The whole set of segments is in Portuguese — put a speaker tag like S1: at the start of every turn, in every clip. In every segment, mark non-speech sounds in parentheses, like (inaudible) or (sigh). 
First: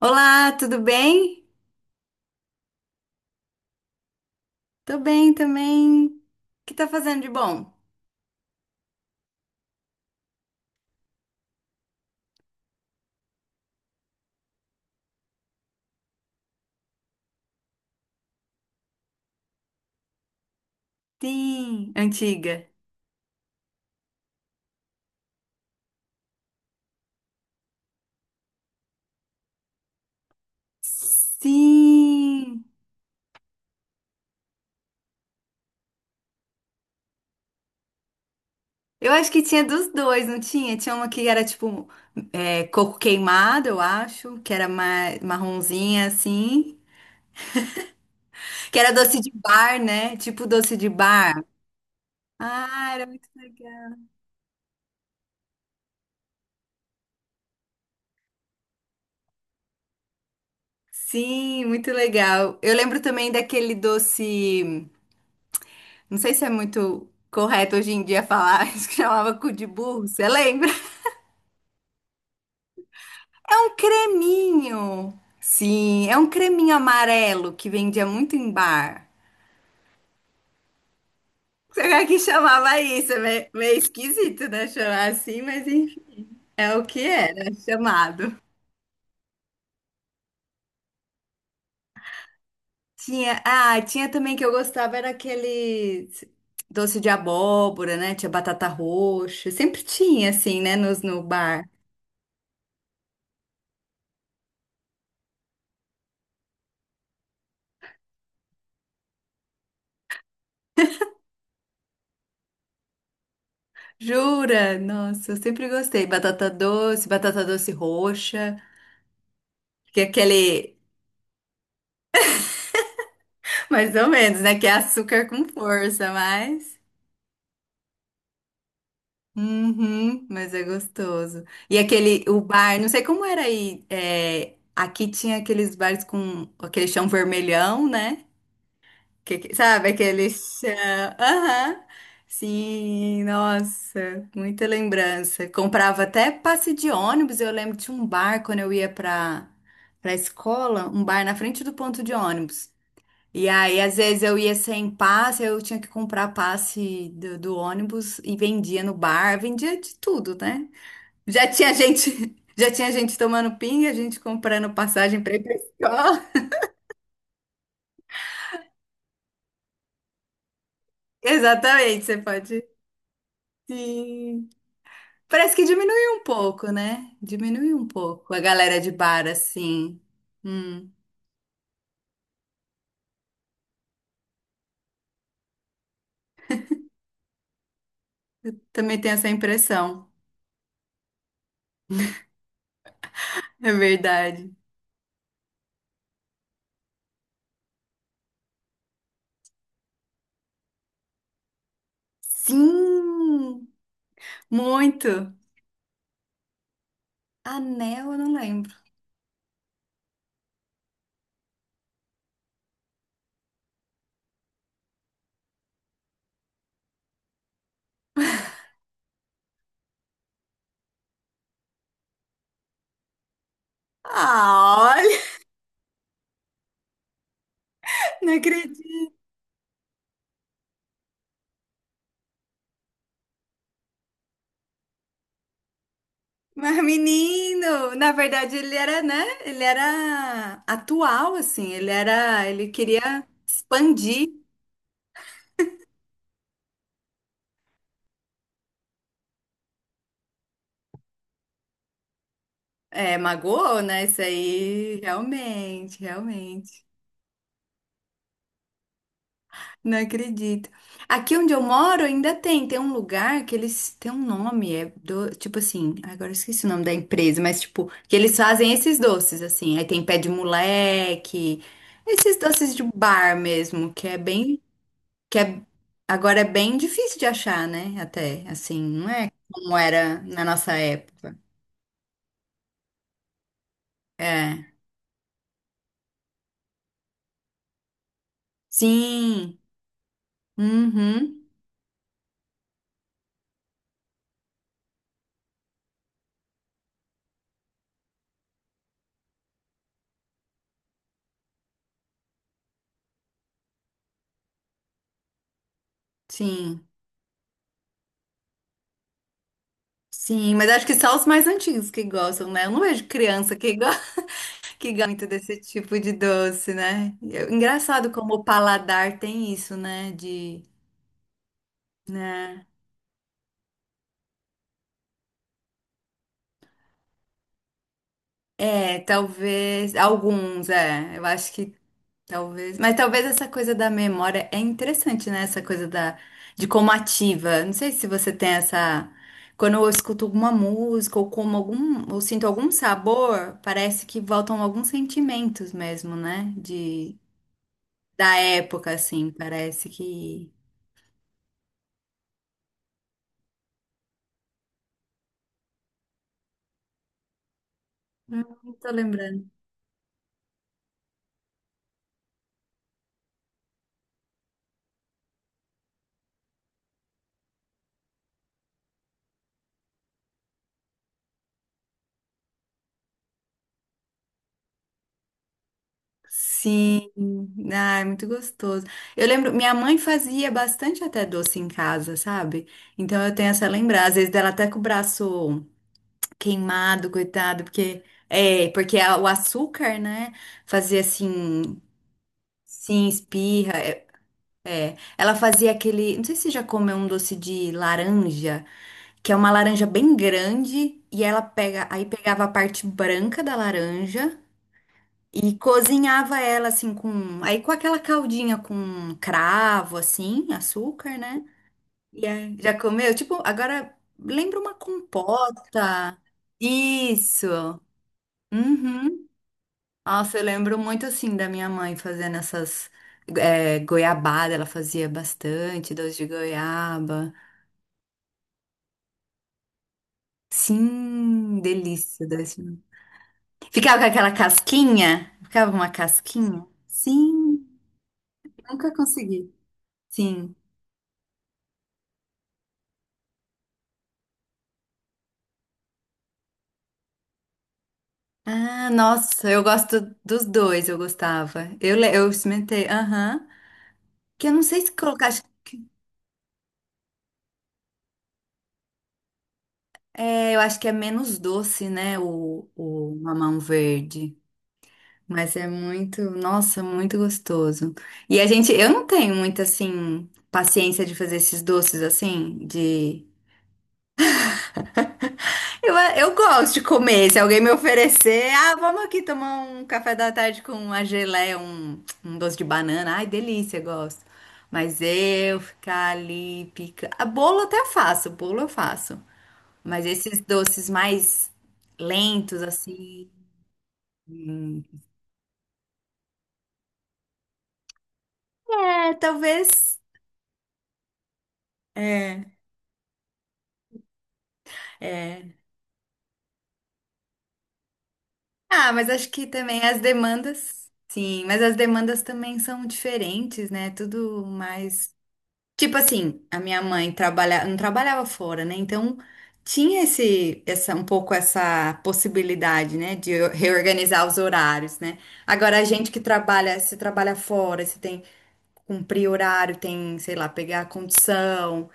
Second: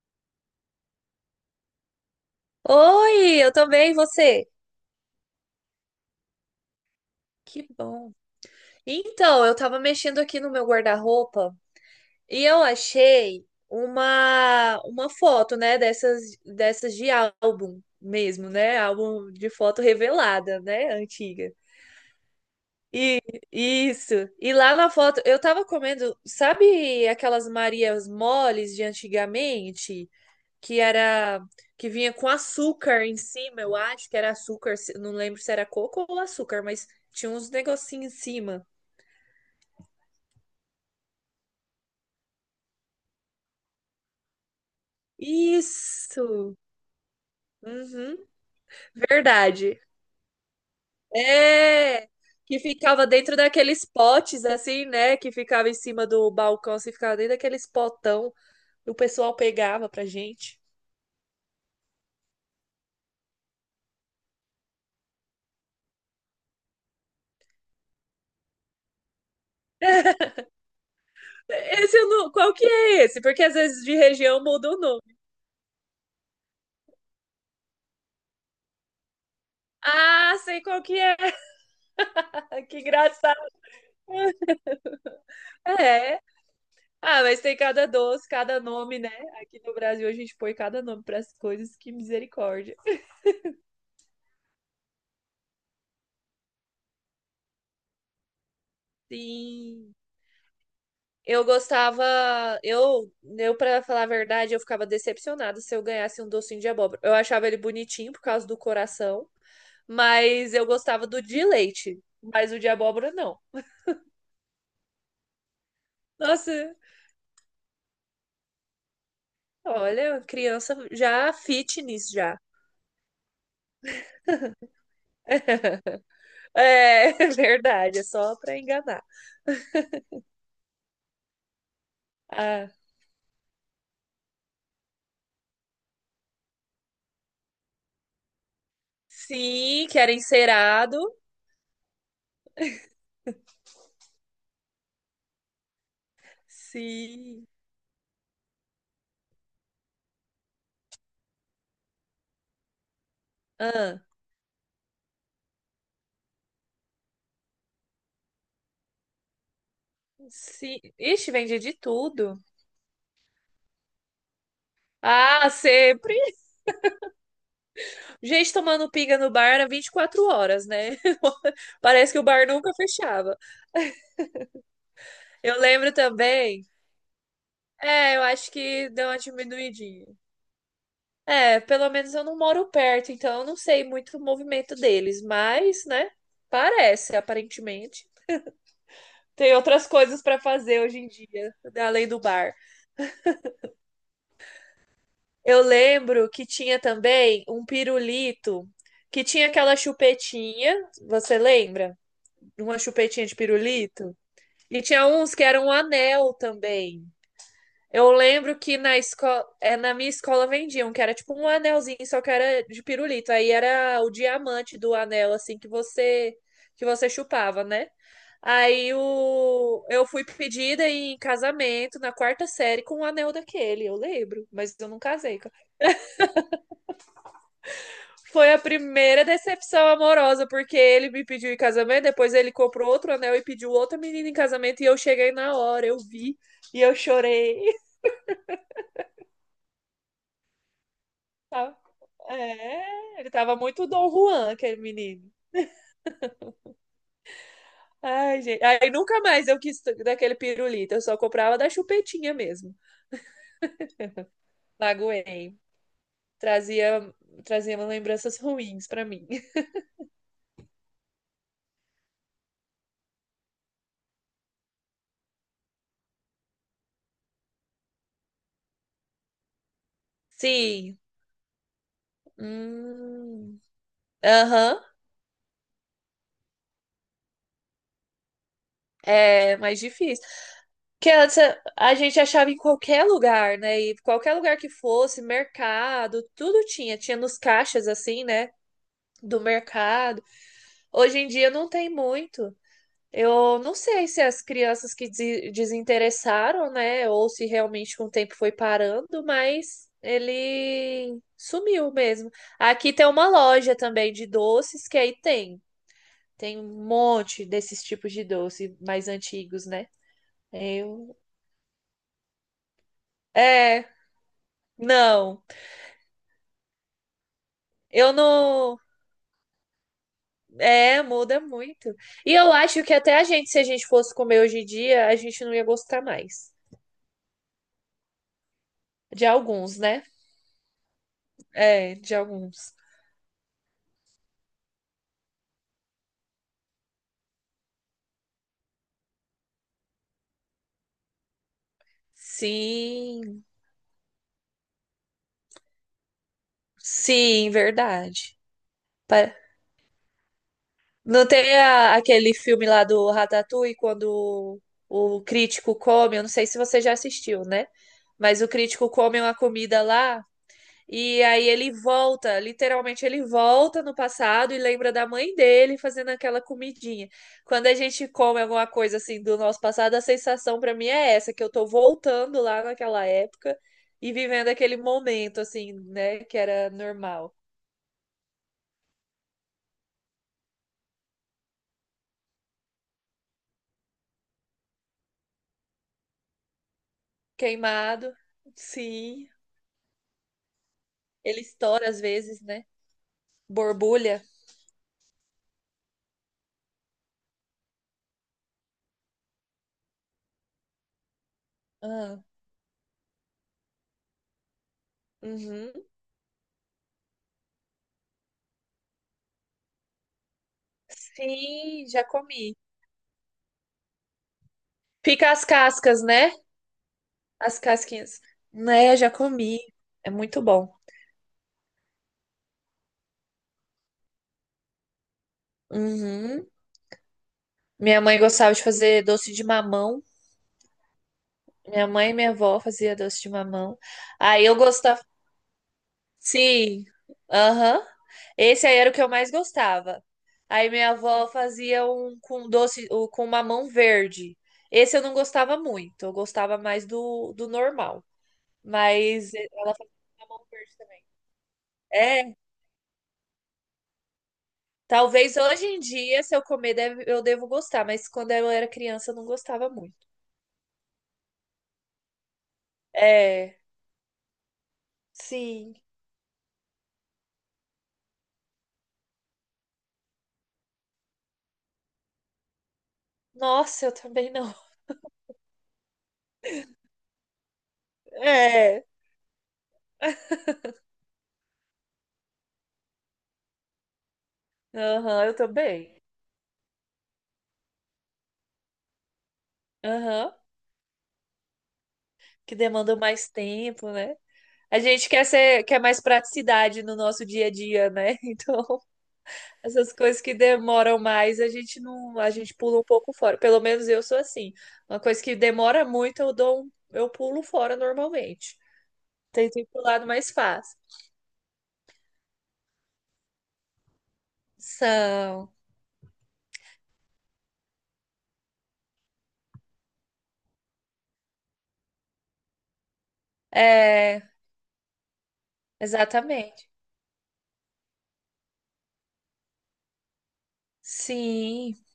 S1: Olá, tudo bem?
S2: Oi, eu também, e você?
S1: Tô bem também. O que tá fazendo de
S2: Que
S1: bom?
S2: bom. Então, eu tava mexendo aqui no meu guarda-roupa e eu achei uma foto, né, dessas de álbum mesmo, né? Álbum de foto revelada, né, antiga.
S1: Sim, antiga.
S2: E isso. E lá na foto eu tava comendo, sabe aquelas Marias moles de antigamente? Que era que vinha com
S1: Sim.
S2: açúcar em cima, eu acho que era açúcar, não lembro se era coco ou açúcar, mas tinha uns negocinhos em cima.
S1: Eu acho que tinha dos dois, não tinha? Tinha uma que era tipo é, coco queimado, eu acho, que era marronzinha
S2: Isso.
S1: assim,
S2: Uhum.
S1: que era doce de bar,
S2: Verdade.
S1: né? Tipo doce de bar.
S2: É. Que
S1: Ah,
S2: ficava
S1: era muito
S2: dentro daqueles
S1: legal.
S2: potes assim, né, que ficava em cima do balcão, assim, ficava dentro daqueles potão, e o pessoal pegava pra gente.
S1: Sim, muito legal. Eu lembro também daquele doce. Não sei se é muito correto hoje em dia falar (laughs) isso que chamava cu de burro,
S2: (laughs)
S1: você lembra?
S2: Esse eu não... Qual que é esse? Porque às
S1: É um
S2: vezes de região muda o nome.
S1: creminho. Sim, é um creminho amarelo que vendia muito em bar.
S2: Ah, sei qual que é.
S1: Será que
S2: (laughs) Que
S1: chamava isso? É
S2: engraçado.
S1: meio, meio esquisito, né? Chamar assim, mas
S2: É.
S1: enfim, é o que
S2: Ah, mas
S1: era
S2: tem cada doce,
S1: chamado.
S2: cada nome, né? Aqui no Brasil a gente põe cada nome para as coisas, que misericórdia.
S1: Tinha também que eu gostava era aquele doce de abóbora, né? Tinha batata roxa. Sempre
S2: Sim.
S1: tinha, assim, né? No
S2: Eu
S1: bar.
S2: gostava, eu para falar a verdade, eu ficava decepcionada se eu ganhasse um docinho de abóbora. Eu achava ele bonitinho por causa do coração, mas eu gostava do de leite, mas o de abóbora não.
S1: Jura? Nossa, eu sempre gostei.
S2: Nossa,
S1: Batata doce roxa, que é
S2: olha, criança
S1: aquele,
S2: já fitness já.
S1: (laughs) mais ou menos, né? Que é açúcar com
S2: (laughs)
S1: força, mas.
S2: É, (laughs) verdade, é só para enganar.
S1: Uhum, mas é gostoso. E aquele, o
S2: Ah,
S1: bar, não sei como era aí. Aqui tinha aqueles bares com aquele chão vermelhão, né?
S2: sim,
S1: Sabe
S2: que era
S1: aquele chão?
S2: encerado.
S1: Aham. Sim, nossa, muita lembrança. Comprava até passe de ônibus.
S2: Sim.
S1: Eu lembro de um bar quando eu ia para escola, um bar na frente do ponto de ônibus. E aí, às
S2: Ah,
S1: vezes eu ia sem passe, eu tinha que comprar passe do ônibus e vendia no bar, vendia de tudo, né?
S2: sim. Ixi,
S1: Já
S2: vende
S1: tinha
S2: de
S1: gente,
S2: tudo.
S1: (laughs) já tinha gente tomando pinga, gente comprando passagem para ir
S2: Ah,
S1: para
S2: sempre.
S1: escola.
S2: Gente tomando pinga no bar era 24 horas, né?
S1: (laughs)
S2: (laughs)
S1: Exatamente,
S2: Parece
S1: você
S2: que o bar
S1: pode.
S2: nunca fechava.
S1: Sim. Parece
S2: Eu
S1: que
S2: lembro
S1: diminuiu um
S2: também.
S1: pouco, né? Diminuiu um
S2: É, eu
S1: pouco a
S2: acho
S1: galera
S2: que
S1: de
S2: deu uma
S1: bar, assim.
S2: diminuidinha.
S1: Hum,
S2: É, pelo menos eu não moro perto, então eu não sei muito o movimento deles, mas, né? Parece, aparentemente.
S1: Também tem essa
S2: Tem outras
S1: impressão.
S2: coisas pra fazer hoje em dia, além do bar.
S1: É verdade.
S2: Eu lembro que tinha também um pirulito que tinha aquela chupetinha, você lembra? Uma chupetinha de
S1: Sim,
S2: pirulito. E tinha
S1: muito.
S2: uns que eram um anel também. Eu
S1: Anel, eu não
S2: lembro
S1: lembro.
S2: que na escola, é, na minha escola vendiam, que era tipo um anelzinho, só que era de pirulito. Aí era o diamante do anel, assim, que você chupava, né? Aí o... eu fui pedida em casamento na quarta série com um anel daquele, eu lembro, mas
S1: Ah,
S2: eu não
S1: olha,
S2: casei.
S1: (laughs) não
S2: Foi a
S1: acredito.
S2: primeira decepção amorosa, porque ele me pediu em casamento, depois ele comprou outro anel e pediu outra menina em casamento, e eu cheguei na hora, eu vi e
S1: Mas,
S2: eu chorei. (laughs)
S1: menino, na verdade, ele era, né? Ele era atual, assim.
S2: Tá?
S1: Ele
S2: É,
S1: queria
S2: ele tava muito Dom
S1: expandir.
S2: Juan, aquele menino. Ai, gente. Aí nunca mais eu quis daquele pirulito, eu só comprava da chupetinha mesmo.
S1: É, magoou, né? Isso aí,
S2: Magoei.
S1: realmente, realmente.
S2: Trazia, trazia lembranças ruins pra mim. (laughs)
S1: Não acredito. Aqui onde eu moro ainda tem um lugar que eles têm um nome, é do, tipo assim, agora eu esqueci o nome da empresa, mas tipo, que eles fazem esses doces assim. Aí tem pé de
S2: Sim.
S1: moleque, esses doces de bar
S2: Hum.
S1: mesmo, que é bem,
S2: Aham.
S1: que é agora é bem difícil de achar, né? Até assim, não é
S2: É
S1: como
S2: mais
S1: era
S2: difícil.
S1: na nossa
S2: Que
S1: época.
S2: antes a gente achava em qualquer lugar, né? E qualquer lugar que
S1: É.
S2: fosse, mercado, tudo tinha. Tinha nos caixas, assim, né? Do
S1: Sim.
S2: mercado. Hoje em
S1: Uhum.
S2: dia não tem muito. Eu não sei se as crianças que desinteressaram, né? Ou se realmente com o tempo foi parando, mas ele sumiu mesmo. Aqui tem uma loja também de doces, que aí tem. Tem um
S1: Sim.
S2: monte desses tipos de doce mais antigos, né?
S1: Sim, mas acho que só
S2: Eu...
S1: os mais antigos que gostam, né? Eu não vejo criança que
S2: É,
S1: gosta. Que gosta muito
S2: não.
S1: desse tipo de doce, né? E é engraçado
S2: Eu
S1: como o
S2: não.
S1: paladar tem isso, né? De,
S2: É, muda muito. E eu
S1: né?
S2: acho que até a gente, se a gente fosse comer hoje em dia, a gente não ia gostar mais.
S1: É,
S2: De alguns,
S1: talvez
S2: né?
S1: alguns, é. Eu acho que
S2: É, de alguns.
S1: talvez, mas talvez essa coisa da memória é interessante, né? Essa coisa da de como ativa. Não sei se você tem essa. Quando eu escuto alguma música ou como algum, ou sinto algum
S2: Sim,
S1: sabor, parece que voltam alguns sentimentos mesmo, né? De
S2: sim, verdade.
S1: da época assim,
S2: Pa-
S1: parece que.
S2: Não tem aquele filme lá do Ratatouille, quando o crítico come, eu não sei se você já assistiu, né? Mas o
S1: Hum,
S2: crítico
S1: Tô
S2: come uma
S1: lembrando.
S2: comida lá. E aí ele volta, literalmente ele volta no passado e lembra da mãe dele fazendo aquela comidinha. Quando a gente come alguma coisa assim do nosso passado, a sensação pra mim é essa, que eu tô voltando lá naquela época e vivendo aquele momento assim, né, que era
S1: Sim,
S2: normal.
S1: é muito gostoso. Eu lembro, minha mãe fazia bastante até doce em casa, sabe? Então eu tenho essa lembrança, às vezes dela até com o braço queimado, coitado, porque
S2: Queimado,
S1: o
S2: sim,
S1: açúcar, né, fazia
S2: ele
S1: assim,
S2: estoura às vezes, né?
S1: sim, espirra, é,
S2: Borbulha.
S1: é. Ela fazia aquele, não sei se você já comeu um doce de laranja, que é uma laranja bem grande e ela pega, aí
S2: Ah,
S1: pegava a parte branca da laranja e
S2: uhum.
S1: cozinhava ela assim com aquela caldinha com cravo assim, açúcar, né?
S2: Sim, já
S1: E
S2: comi.
S1: aí, já comeu? Tipo, agora lembra uma
S2: Fica as cascas,
S1: compota.
S2: né?
S1: Isso.
S2: As casquinhas. Né, já
S1: Uhum.
S2: comi. É
S1: Nossa,
S2: muito
S1: eu
S2: bom.
S1: lembro muito assim da minha mãe fazendo essas goiabada, ela fazia bastante doce de
S2: Uhum.
S1: goiaba.
S2: Minha mãe gostava de fazer doce de mamão.
S1: Sim,
S2: Minha mãe e
S1: delícia
S2: minha avó
S1: doce. De-
S2: fazia doce de mamão.
S1: Ficava com aquela
S2: Aí eu gostava.
S1: casquinha? Ficava uma casquinha?
S2: Sim.
S1: Sim,
S2: Aham. Esse aí era
S1: nunca
S2: o que eu mais
S1: consegui.
S2: gostava.
S1: Sim.
S2: Aí minha avó fazia um com doce, com mamão verde. Esse eu não gostava muito. Eu gostava mais do normal.
S1: Ah,
S2: Mas
S1: nossa, eu
S2: ela fazia
S1: gosto dos
S2: mamão verde
S1: dois, eu
S2: também.
S1: gostava. Eu
S2: É,
S1: experimentei, aham. Que eu não sei se colocar.
S2: talvez hoje em dia, se eu comer, eu devo gostar. Mas quando eu era criança, eu não gostava muito.
S1: É, eu acho que é menos doce, né? O mamão
S2: É,
S1: verde. Mas é
S2: sim.
S1: muito, nossa, muito gostoso. Eu não tenho muita, assim, paciência de fazer esses doces assim, de.
S2: Nossa, eu também não.
S1: Eu gosto de comer. Se alguém me oferecer, ah,
S2: É.
S1: vamos aqui tomar um café da tarde com
S2: (laughs)
S1: uma geleia, um doce de banana. Ai, delícia, gosto. Mas
S2: Aham, eu
S1: eu
S2: também.
S1: ficar ali pica. A bolo até faço, bolo eu faço. Mas
S2: Aham.
S1: esses doces mais
S2: Que
S1: lentos,
S2: demanda mais
S1: assim.
S2: tempo, né? A
S1: hum,
S2: gente quer ser, quer mais praticidade no nosso dia a dia, né? (laughs) Então,
S1: É,
S2: essas
S1: talvez.
S2: coisas que demoram mais, a gente não, a gente
S1: É,
S2: pula um pouco fora. Pelo menos eu sou assim. Uma coisa que
S1: é.
S2: demora muito, eu dou, eu pulo fora normalmente.
S1: Ah, mas acho que
S2: Tento ir pro
S1: também as
S2: lado mais fácil.
S1: demandas. Sim, mas as demandas também são diferentes, né? Tudo mais.
S2: São.
S1: Tipo assim, a minha mãe não trabalhava fora, né? Então tinha um pouco essa possibilidade, né, de eu
S2: É,
S1: reorganizar os horários, né? Agora a gente que
S2: exatamente.
S1: trabalha, se trabalha fora, se tem que cumprir horário, tem, sei lá, pegar a
S2: Sim,
S1: condição,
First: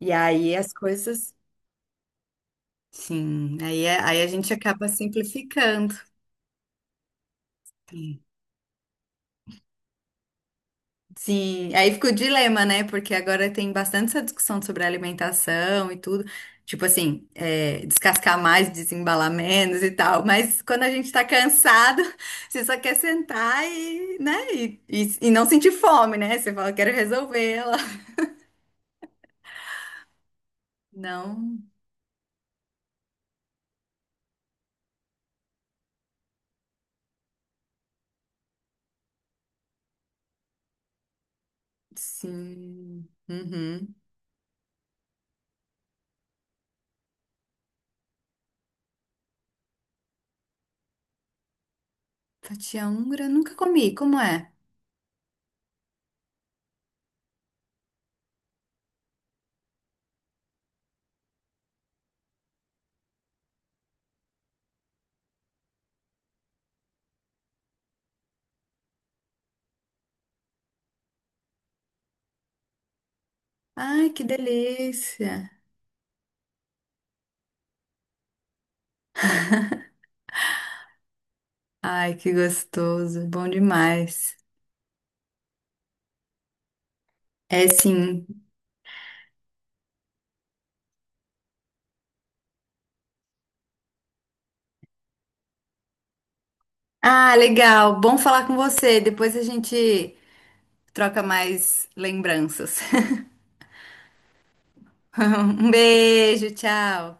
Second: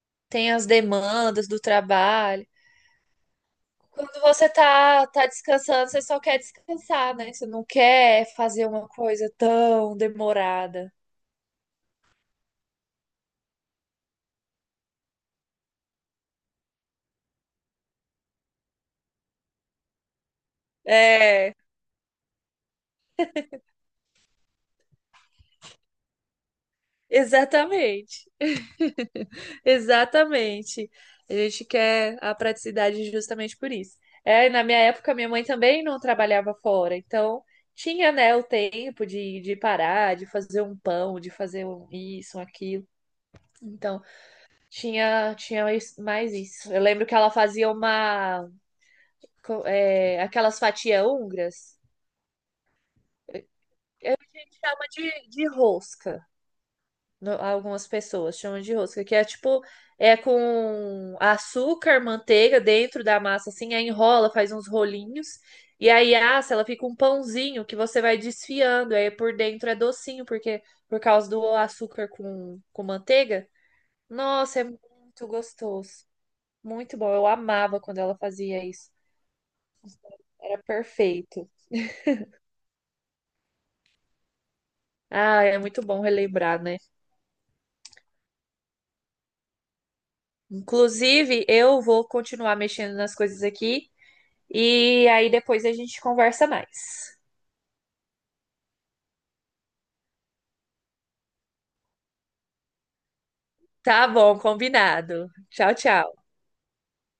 S1: e
S2: tem
S1: aí
S2: as
S1: as coisas,
S2: demandas do trabalho.
S1: sim, aí, é-
S2: Quando
S1: aí a
S2: você
S1: gente acaba
S2: tá, tá descansando,
S1: simplificando.
S2: você só quer descansar, né? Você não quer fazer uma coisa tão demorada.
S1: Sim, aí fica o dilema, né? Porque agora tem bastante essa discussão sobre alimentação e tudo. Tipo assim, descascar mais, desembalar menos e tal. Mas quando a gente tá
S2: É,
S1: cansado, (laughs) você só quer sentar e, né? E não sentir fome, né? Você fala, quero resolver ela. (laughs)
S2: exatamente. (laughs) Exatamente. A
S1: Não,
S2: gente quer a praticidade justamente por isso. É, e na minha época, minha mãe também não trabalhava fora, então tinha, né, o tempo de parar, de fazer um pão, de fazer um isso, um aquilo.
S1: sim. Uhum.
S2: Então, tinha, tinha mais isso. Eu lembro que ela fazia uma é, aquelas fatias húngaras,
S1: Fatia húngara, nunca comi. Como é?
S2: chama de rosca. Algumas pessoas chamam de rosca, que é tipo, é com açúcar, manteiga dentro da massa, assim, aí enrola, faz uns rolinhos, e aí assa, ela fica um pãozinho que você vai desfiando, aí por dentro é docinho, porque por causa do açúcar com manteiga.
S1: Ai, que
S2: Nossa, é muito
S1: delícia.
S2: gostoso. Muito bom. Eu amava quando ela fazia isso. Era perfeito.
S1: Ai, que gostoso. Bom demais.
S2: Ah, é muito bom relembrar, né?
S1: É sim.
S2: Inclusive, eu vou continuar mexendo nas coisas aqui e aí depois a gente conversa mais.
S1: Ah, legal. Bom falar com você. Depois a gente troca mais lembranças. (laughs)
S2: Tá bom, combinado.
S1: Um
S2: Tchau, tchau.
S1: beijo, tchau.